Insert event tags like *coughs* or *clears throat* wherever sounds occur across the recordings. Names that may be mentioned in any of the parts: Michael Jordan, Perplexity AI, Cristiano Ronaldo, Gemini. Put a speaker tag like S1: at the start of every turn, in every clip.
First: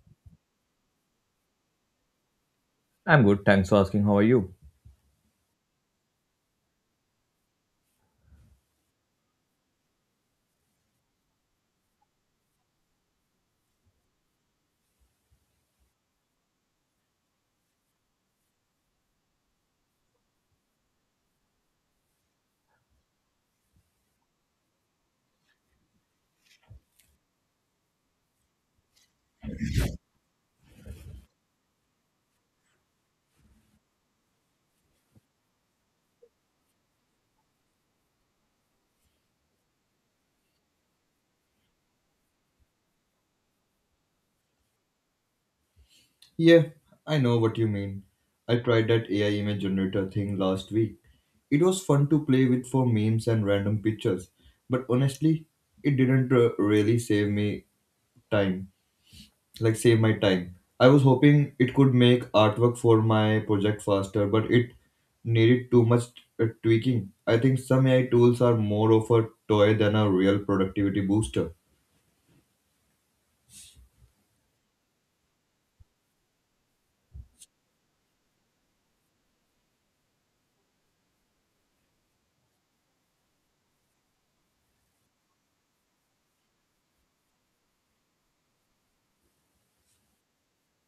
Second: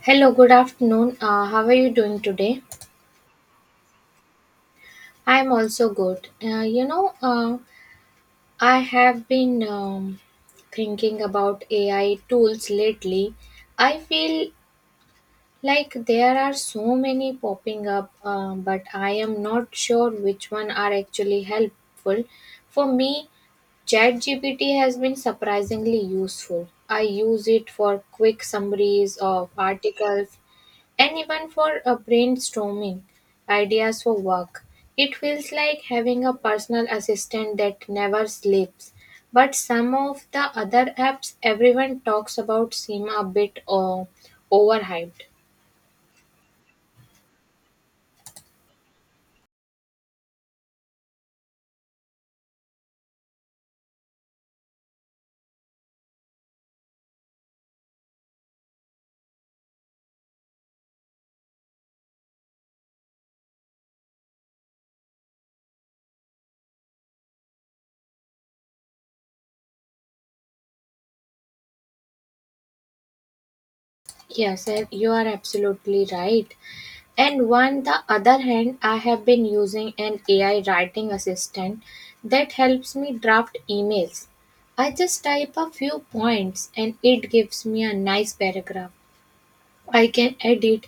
S1: Hello, good afternoon. How are you doing today?
S2: I'm good, thanks for asking. How are you?
S1: I am also good. I have been thinking about AI tools lately. I feel like there are so many popping up, but I am not sure which one are actually helpful. For me, ChatGPT has been surprisingly useful. I use it for quick summaries of articles and even for brainstorming ideas for work. It feels like having a personal assistant that never sleeps. But some of the other apps everyone talks about seem a bit overhyped.
S2: Yeah, I know what you mean. I tried that AI image generator thing last week. It was fun to play with for memes and random pictures, but honestly, it didn't really save me time. Like save my time. I was hoping it could make artwork for my project faster, but it needed too much tweaking. I think some AI tools are more of a toy than a real productivity booster.
S1: Yes, and you are absolutely right. And on the other hand, I have been using an AI writing assistant that helps me draft emails. I just type a few points and it gives me a nice paragraph. I can edit.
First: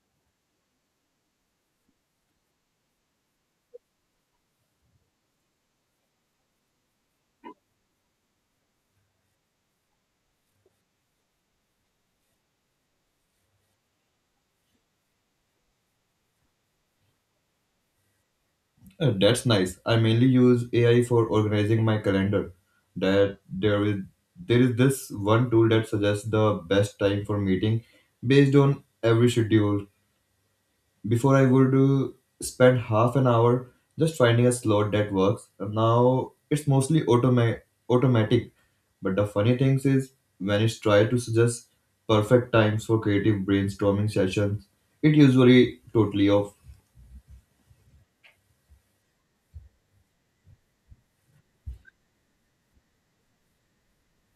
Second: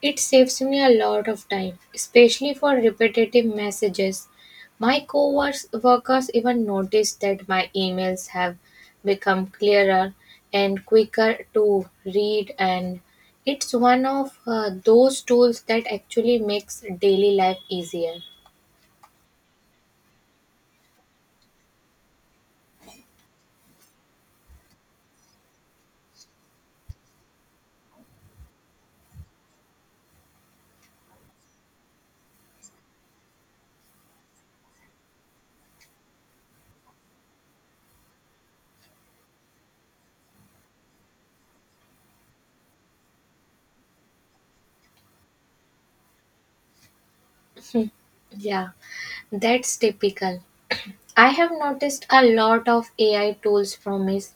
S1: It saves me a lot of time, especially for repetitive messages. My co-workers even noticed that my emails have become clearer and quicker to read and it's one of those tools that actually makes daily life easier.
S2: That's nice. I mainly use AI for organizing my calendar. That there is this one tool that suggests the best time for meeting based on every schedule. Before I would spend half an hour just finding a slot that works. And now it's mostly automatic. But the funny thing is when it's tried to suggest perfect times for creative brainstorming sessions, it usually totally off.
S1: Yeah, that's typical. I have noticed a lot of AI tools promise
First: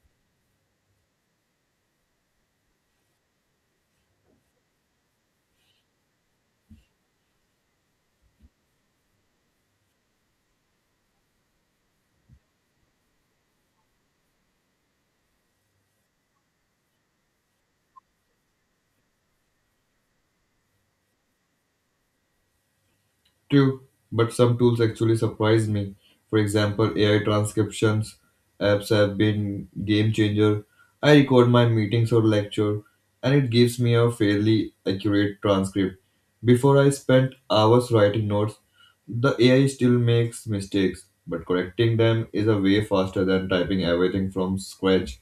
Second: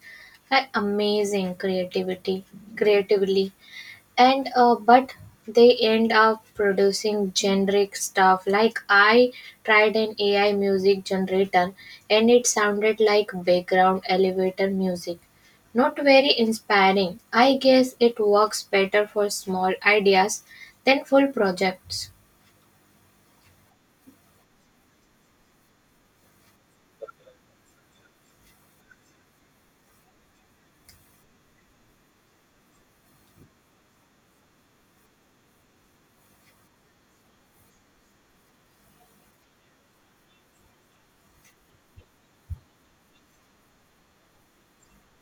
S1: amazing creativity, creatively and but they end up producing generic stuff like I tried an AI music generator and it sounded like background elevator music, not very inspiring. I guess it works better for small ideas than full projects.
S2: True, but some tools actually surprise me. For example, AI transcriptions apps have been game changer. I record my meetings or lecture and it gives me a fairly accurate transcript. Before I spent hours writing notes, the AI still makes mistakes, but correcting them is a way faster than typing everything from scratch.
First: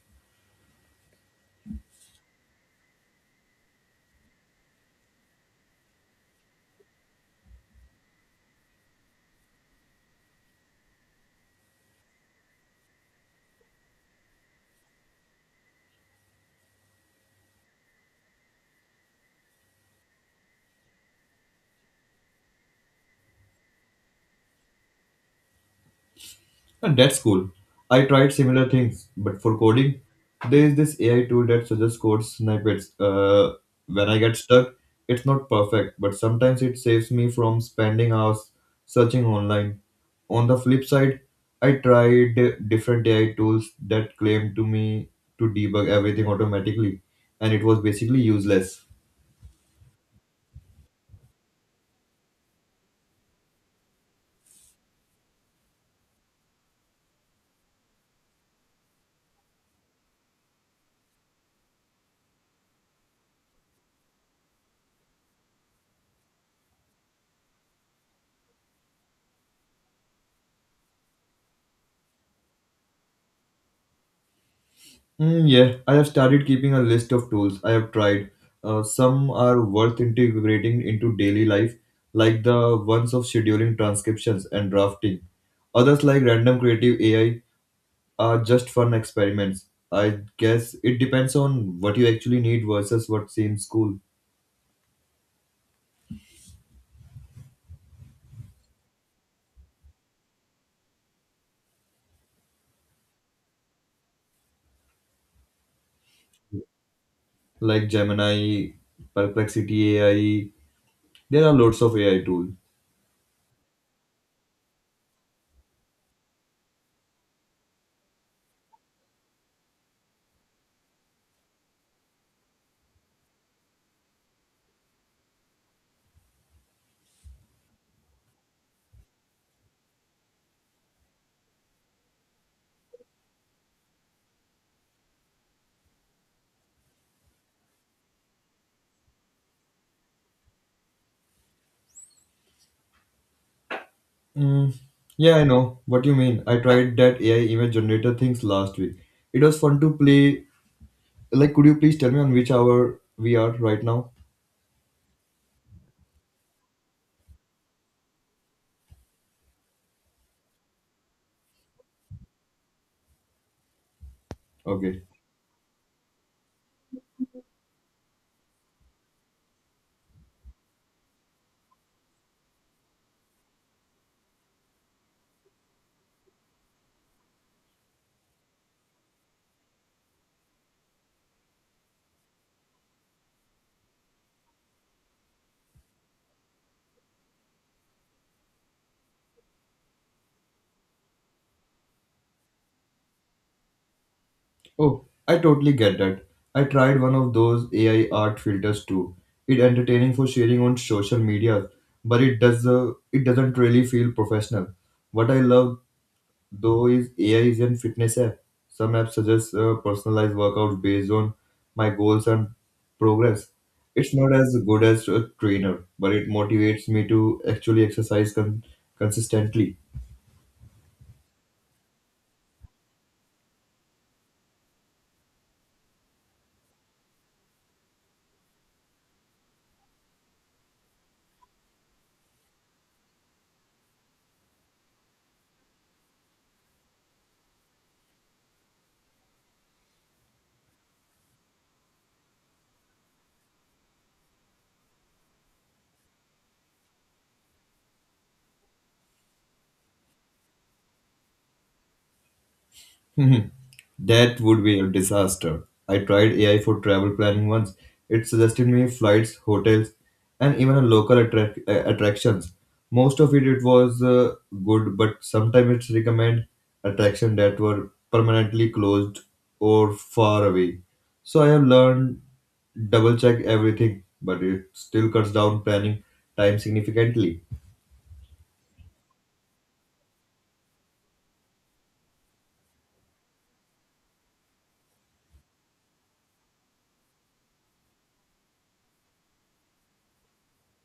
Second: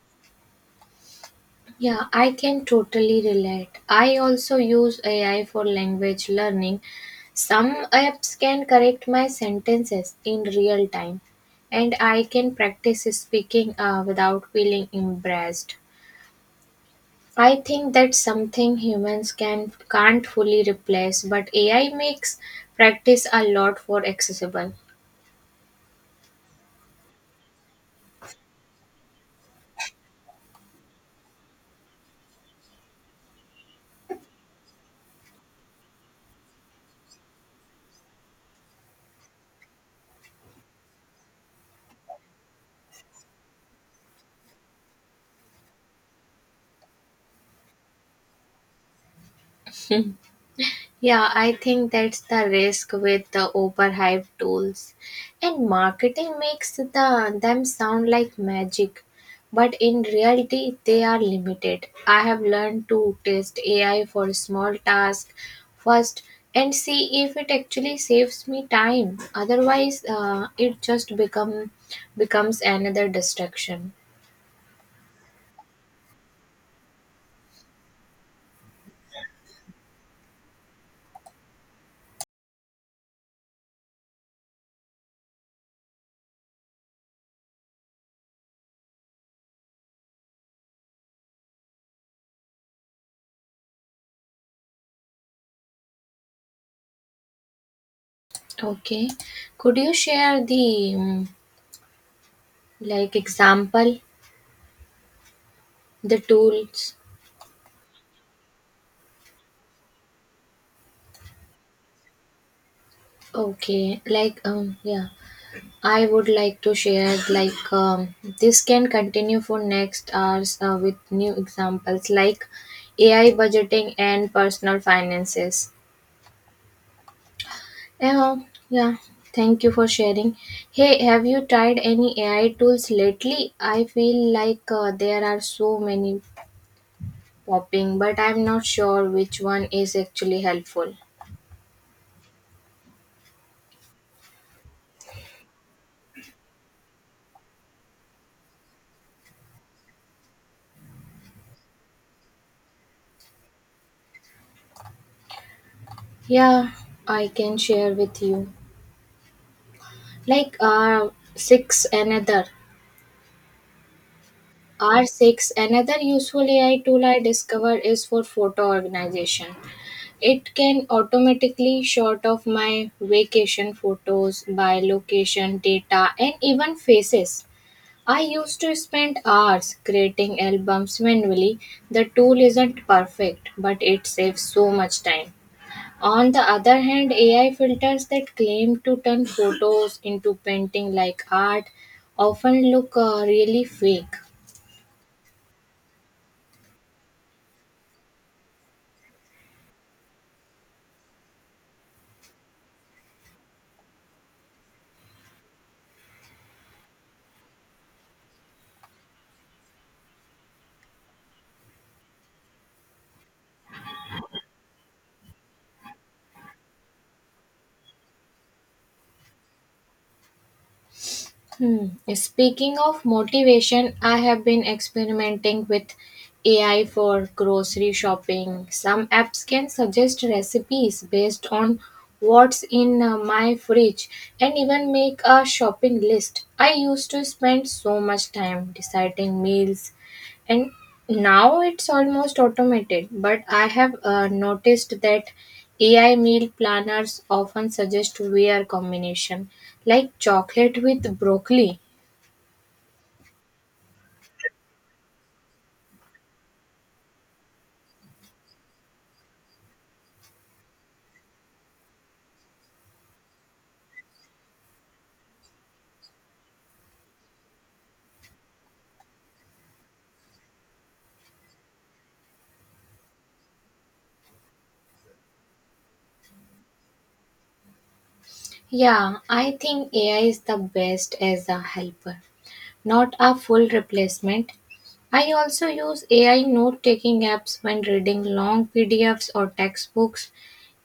S1: Yeah, I can totally relate. I also use AI for language learning. Some apps can correct my sentences in real time, and I can practice speaking without feeling embarrassed. I think that's something humans can't fully replace, but AI makes practice a lot more accessible.
S2: And that's cool. I tried similar things, but for coding, there is this AI tool that suggests code snippets. When I get stuck, it's not perfect, but sometimes it saves me from spending hours searching online. On the flip side, I tried different AI tools that claimed to me to debug everything automatically, and it was basically useless.
S1: Yeah, I think that's the risk with the overhyped tools. And marketing makes them sound like magic, but in reality they are limited. I have learned to test AI for small tasks first and see if it actually saves me time. Otherwise, it just becomes another distraction.
S2: Yeah, I have started keeping a list of tools I have tried. Some are worth integrating into daily life, like the ones of scheduling transcriptions and drafting. Others, like random creative AI, are just fun experiments. I guess it depends on what you actually need versus what seems cool,
S1: Okay. Could you share the like example the tools?
S2: like Gemini, Perplexity AI. There are lots of AI tools.
S1: Okay, like yeah, I would like to share like this can continue for next hours with new examples like AI budgeting and personal finances. Yeah, yeah. Thank you for sharing. Hey, have you tried any AI tools lately? I feel like there are so many popping, but I'm not sure which one is actually helpful.
S2: Mm, yeah, I know what you mean. I tried that AI image generator things last week. It was fun to play. Like, could you please tell me on which hour we are right now?
S1: Yeah, I can share with you. Like uh six another.
S2: Okay.
S1: R6, another useful AI tool I discovered is for photo organization. It can automatically sort of my vacation photos by location, data, and even faces. I used to spend hours creating albums manually. The tool isn't perfect, but it saves so much time. On the other hand, AI filters that claim to turn photos into painting like art often look really fake.
S2: Oh, I totally get that. I tried one of those AI art filters too. It entertaining for sharing on social media, but it doesn't really feel professional. What I love though is AI is in fitness app. Some apps suggest personalized workouts based on my goals and progress. It's not as good as a trainer, but it motivates me to actually exercise consistently.
S1: Hmm. Speaking of motivation, I have been experimenting with AI for grocery shopping. Some apps can suggest recipes based on what's in my fridge and even make a shopping list. I used to spend so much time deciding meals, and now it's almost automated, but I have noticed that AI meal planners often suggest weird combination like chocolate with broccoli.
S2: Mhm. That would be a disaster. I tried AI for travel planning once. It suggested me flights, hotels, and even a local attractions. Most of it, it was good, but sometimes it recommend attractions that were permanently closed or far away. So I have learned double check everything, but it still cuts down planning time significantly.
S1: Yeah, I think AI is the best as a helper, not a full replacement. I also use AI note taking apps when reading long PDFs or textbooks.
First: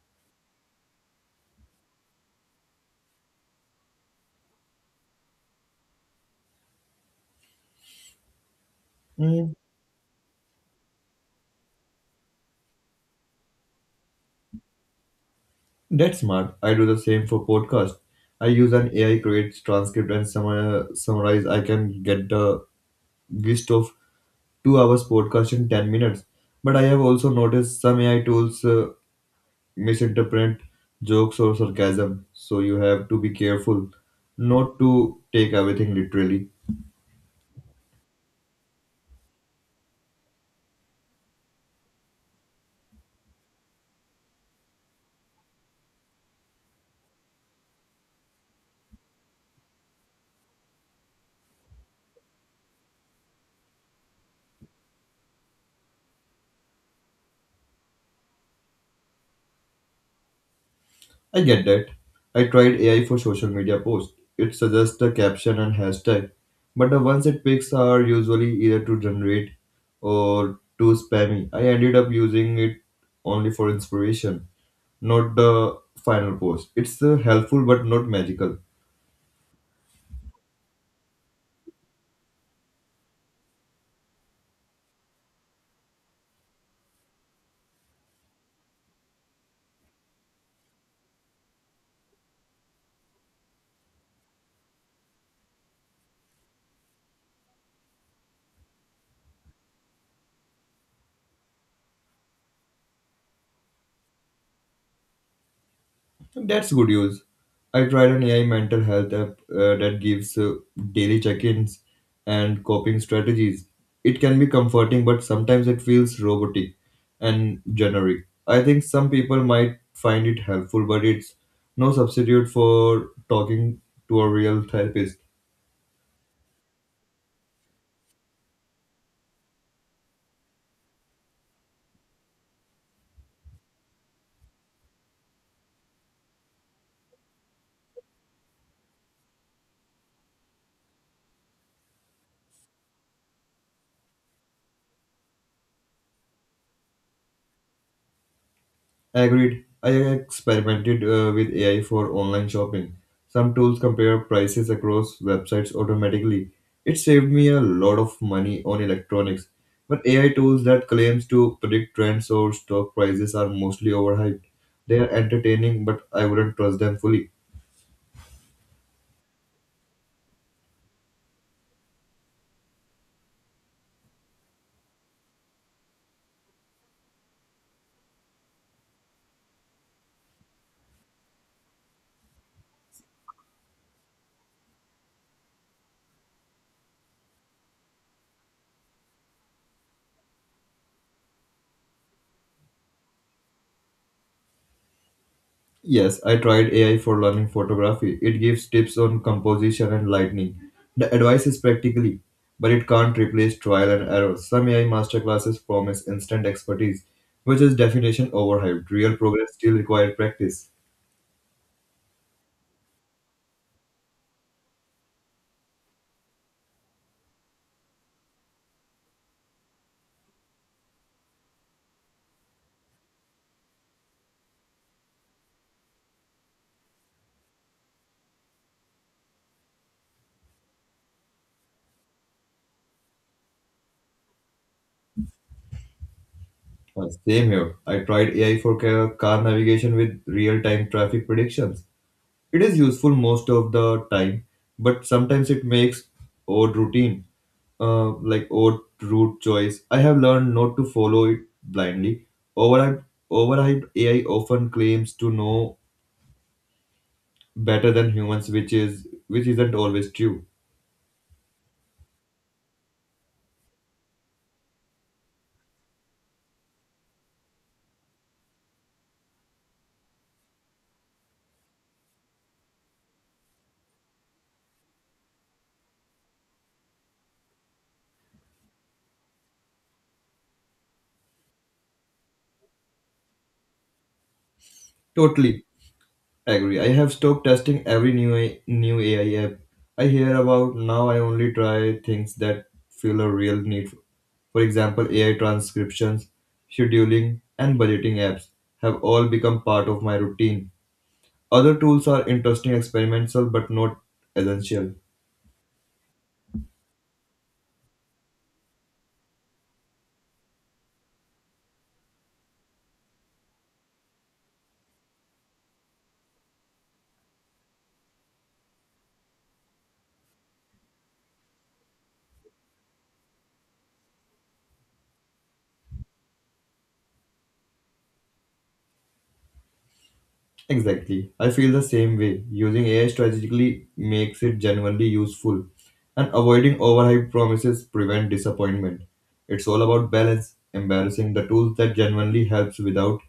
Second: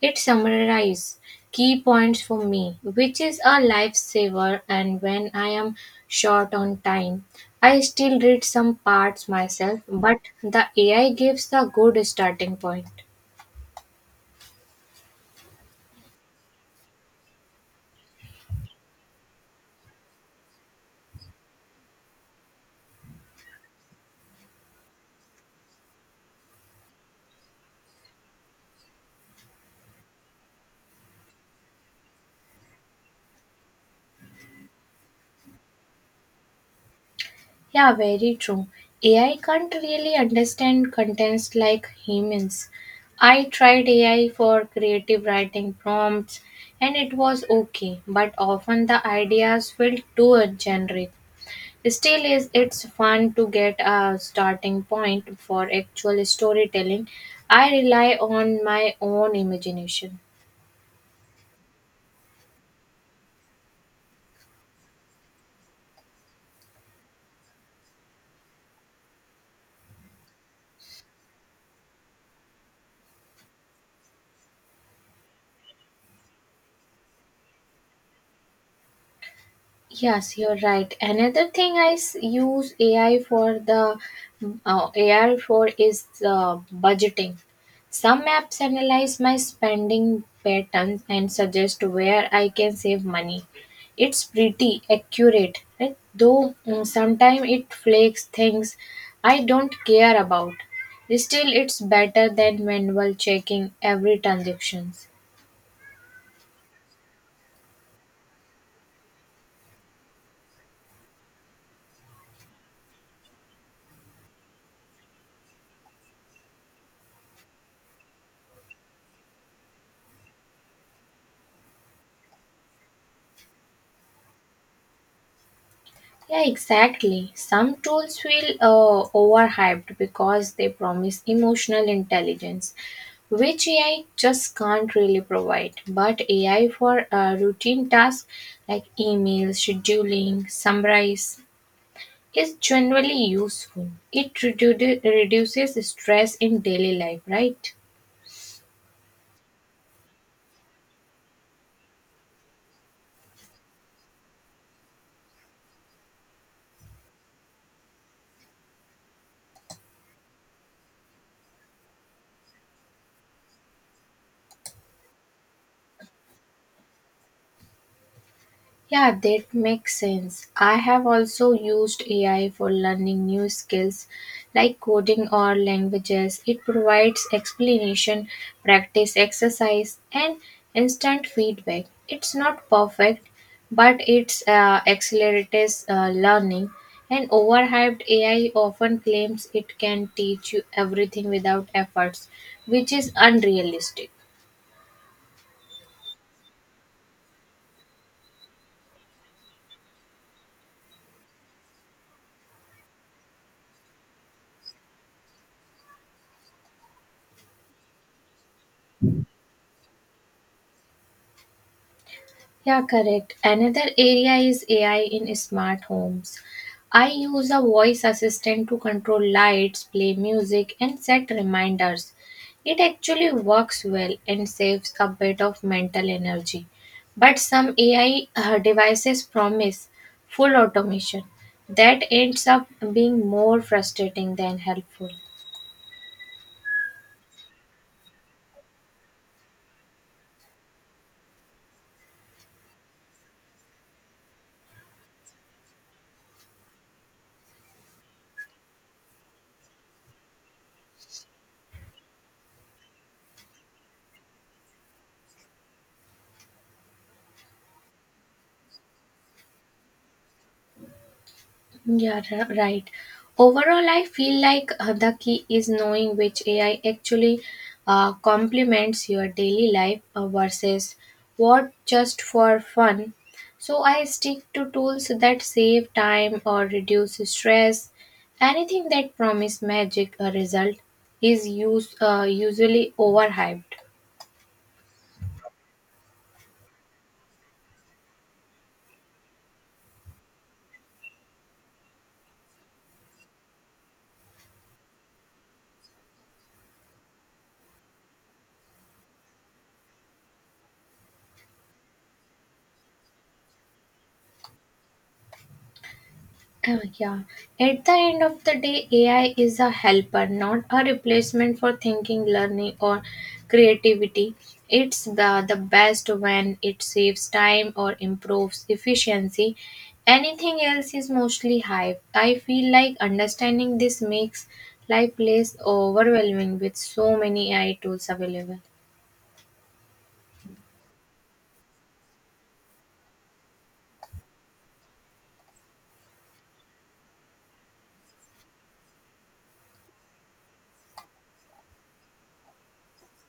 S1: It summarizes key points for me, which is a lifesaver. And when I am short on time, I still read some parts myself, but the AI gives the good starting point.
S2: That's smart. I do the same for podcast. I use an AI creates transcript and summarize. I can get the gist of 2 hours podcast in 10 minutes. But I have also noticed some AI tools misinterpret jokes or sarcasm, so you have to be careful not to take everything literally.
S1: Yeah, very true. AI can't really understand contents like humans. I tried AI for creative writing prompts and it was okay, but often the ideas felt too generic. Still, is it's fun to get a starting point for actual storytelling. I rely on my own imagination.
S2: I get that. I tried AI for social media posts. It suggests the caption and hashtag, but the ones it picks are usually either too generate or too spammy. I ended up using it only for inspiration, not the final post. It's helpful but not magical.
S1: Yes, you're right. Another thing I use AI for is budgeting. Some apps analyze my spending patterns and suggest where I can save money. It's pretty accurate, right? Though sometimes it flakes things I don't care about. Still, it's better than manual checking every transaction.
S2: That's good use. I tried an AI mental health app that gives daily check ins and coping strategies. It can be comforting, but sometimes it feels robotic and generic. I think some people might find it helpful, but it's no substitute for talking to a real therapist.
S1: Yeah, exactly. Some tools feel overhyped because they promise emotional intelligence, which AI just can't really provide. But AI for routine tasks like email, scheduling, summarize is generally useful. It reduces stress in daily life, right?
S2: Agreed. I experimented with AI for online shopping. Some tools compare prices across websites automatically. It saved me a lot of money on electronics. But AI tools that claims to predict trends or stock prices are mostly overhyped. They are entertaining, but I wouldn't trust them fully.
S1: Yeah, that makes sense. I have also used AI for learning new skills like coding or languages. It provides explanation, practice exercise, and instant feedback. It's not perfect, but it's accelerates learning. And overhyped AI often claims it can teach you everything without efforts, which is unrealistic.
S2: Yes, I tried AI for learning photography. It gives tips on composition and lighting. The advice is practically, but it can't replace trial and error. Some AI masterclasses promise instant expertise, which is definition overhyped. Real progress still requires practice.
S1: Yeah, correct. Another area is AI in smart homes. I use a voice assistant to control lights, play music, and set reminders. It actually works well and saves a bit of mental energy. But some AI devices promise full automation. That ends up being more frustrating than helpful.
S2: Same here. I tried AI for car navigation with real-time traffic predictions. It is useful most of the time, but sometimes it makes odd routine, like odd route choice. I have learned not to follow it blindly. Overhyped, overhyped AI often claims to know better than humans, which isn't always true.
S1: Right. Overall, I feel like the key is knowing which AI actually complements your daily life versus what just for fun. So I stick to tools that save time or reduce stress. Anything that promise magic a result is usually overhyped.
S2: Totally. Agree. I have stopped testing new AI app I hear about. Now I only try things that feel a real need. For example, AI transcriptions, scheduling, and budgeting apps have all become part of my routine. Other tools are interesting experimental but not essential.
S1: Yeah. At the end of the day, AI is a helper, not a replacement for thinking, learning, or creativity. It's the best when it saves time or improves efficiency. Anything else is mostly hype. I feel like understanding this makes life less overwhelming with so many AI tools available.
S2: Exactly. I feel the same way. Using AI strategically makes it genuinely useful, and avoiding overhyped promises prevent disappointment. It's all about balance, embarrassing the tools that genuinely helps without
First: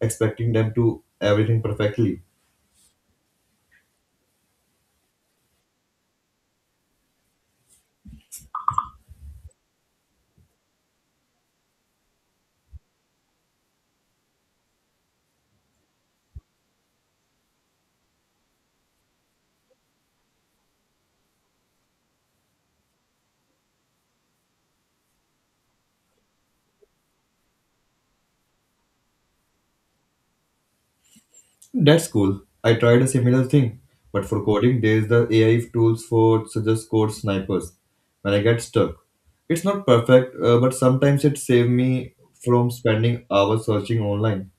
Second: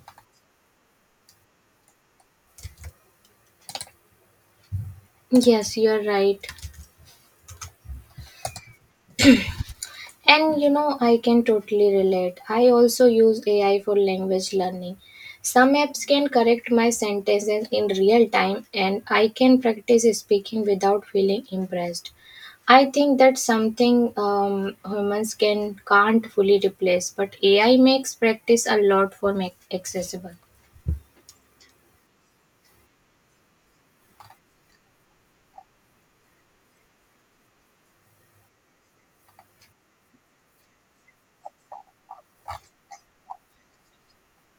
S2: expecting them to everything perfectly.
S1: Yes, you're right. And you know, I can totally relate. I also use AI for language learning. Some apps can correct my sentences in real time, and I can practice speaking without feeling impressed. I think that's something humans can't fully replace, but AI makes practice a lot for make accessible.
S2: That's cool. I tried a similar thing, but for coding, there's the AI tools for suggest code snipers when I get stuck. It's not perfect, but sometimes it saves me from spending hours searching online.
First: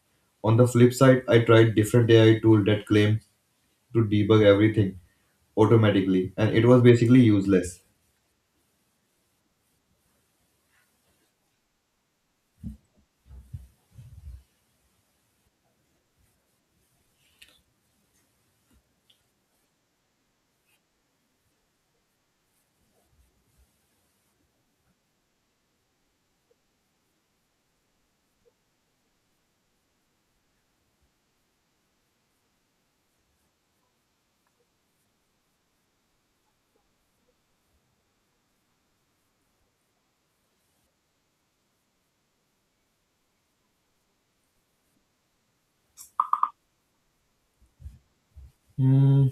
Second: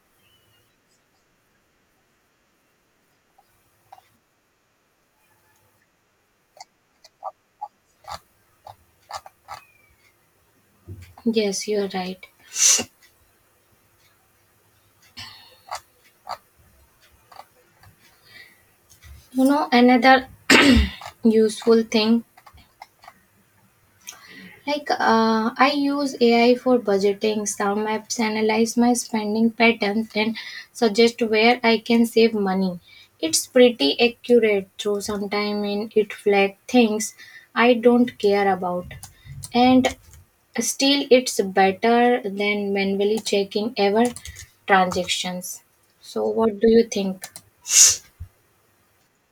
S2: On the flip side, I tried different AI tool that claim to debug everything automatically, and it was basically useless.
S1: Yes, you're right. You know, another *coughs* *clears throat* useful thing. I use AI for budgeting, sound maps, analyze my spending patterns, and suggest where I can save money. It's pretty accurate, though sometimes in it flag things I don't care about. And still, it's better than manually checking ever transactions. So, what do you think?
S2: Hmm.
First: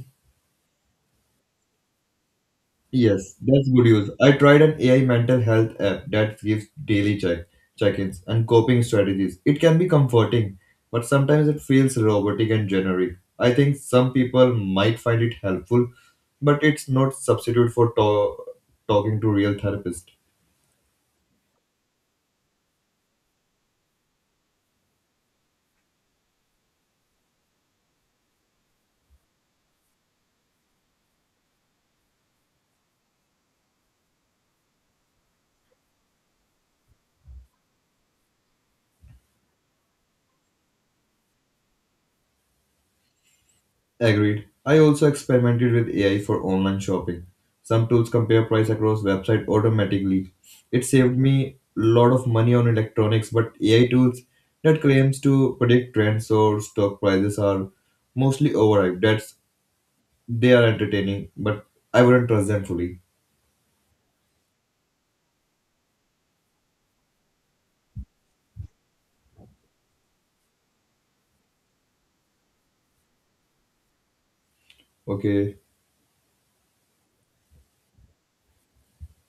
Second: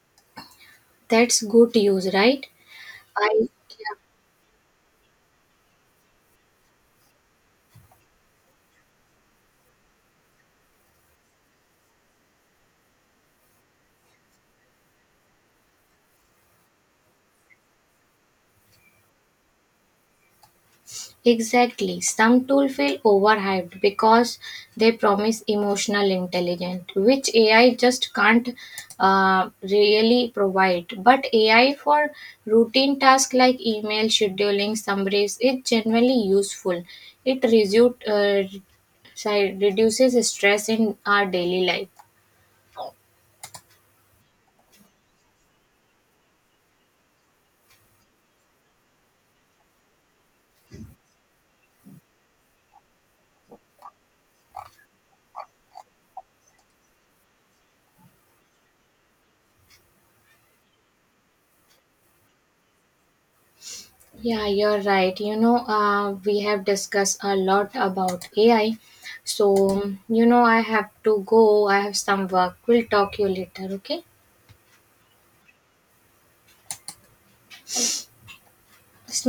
S1: That's good use, right?
S2: Yes,
S1: I
S2: that's good
S1: Yeah.
S2: use. I tried an AI mental health app that gives daily check check-ins and coping strategies. It can be comforting, but sometimes it feels robotic and generic. I think some people might find it helpful, but it's not substitute for talking to real therapist.
S1: Exactly. Some tools feel overhyped because they promise emotional intelligence, which AI just can't really provide. But AI for routine tasks like email scheduling summaries is generally useful. It sorry, reduces stress in our daily life.
S2: Agreed. I also experimented with AI for online shopping. Some tools compare price across website automatically. It saved me a lot of money on electronics, but AI tools that claims to predict trends or stock prices are mostly overhyped. That's they are entertaining, but I wouldn't trust them fully.
S1: Yeah, you're right. You know, we have discussed a lot about AI. So, you know, I have to go. I have some work. We'll talk you later, okay?
S2: Okay.
S1: It's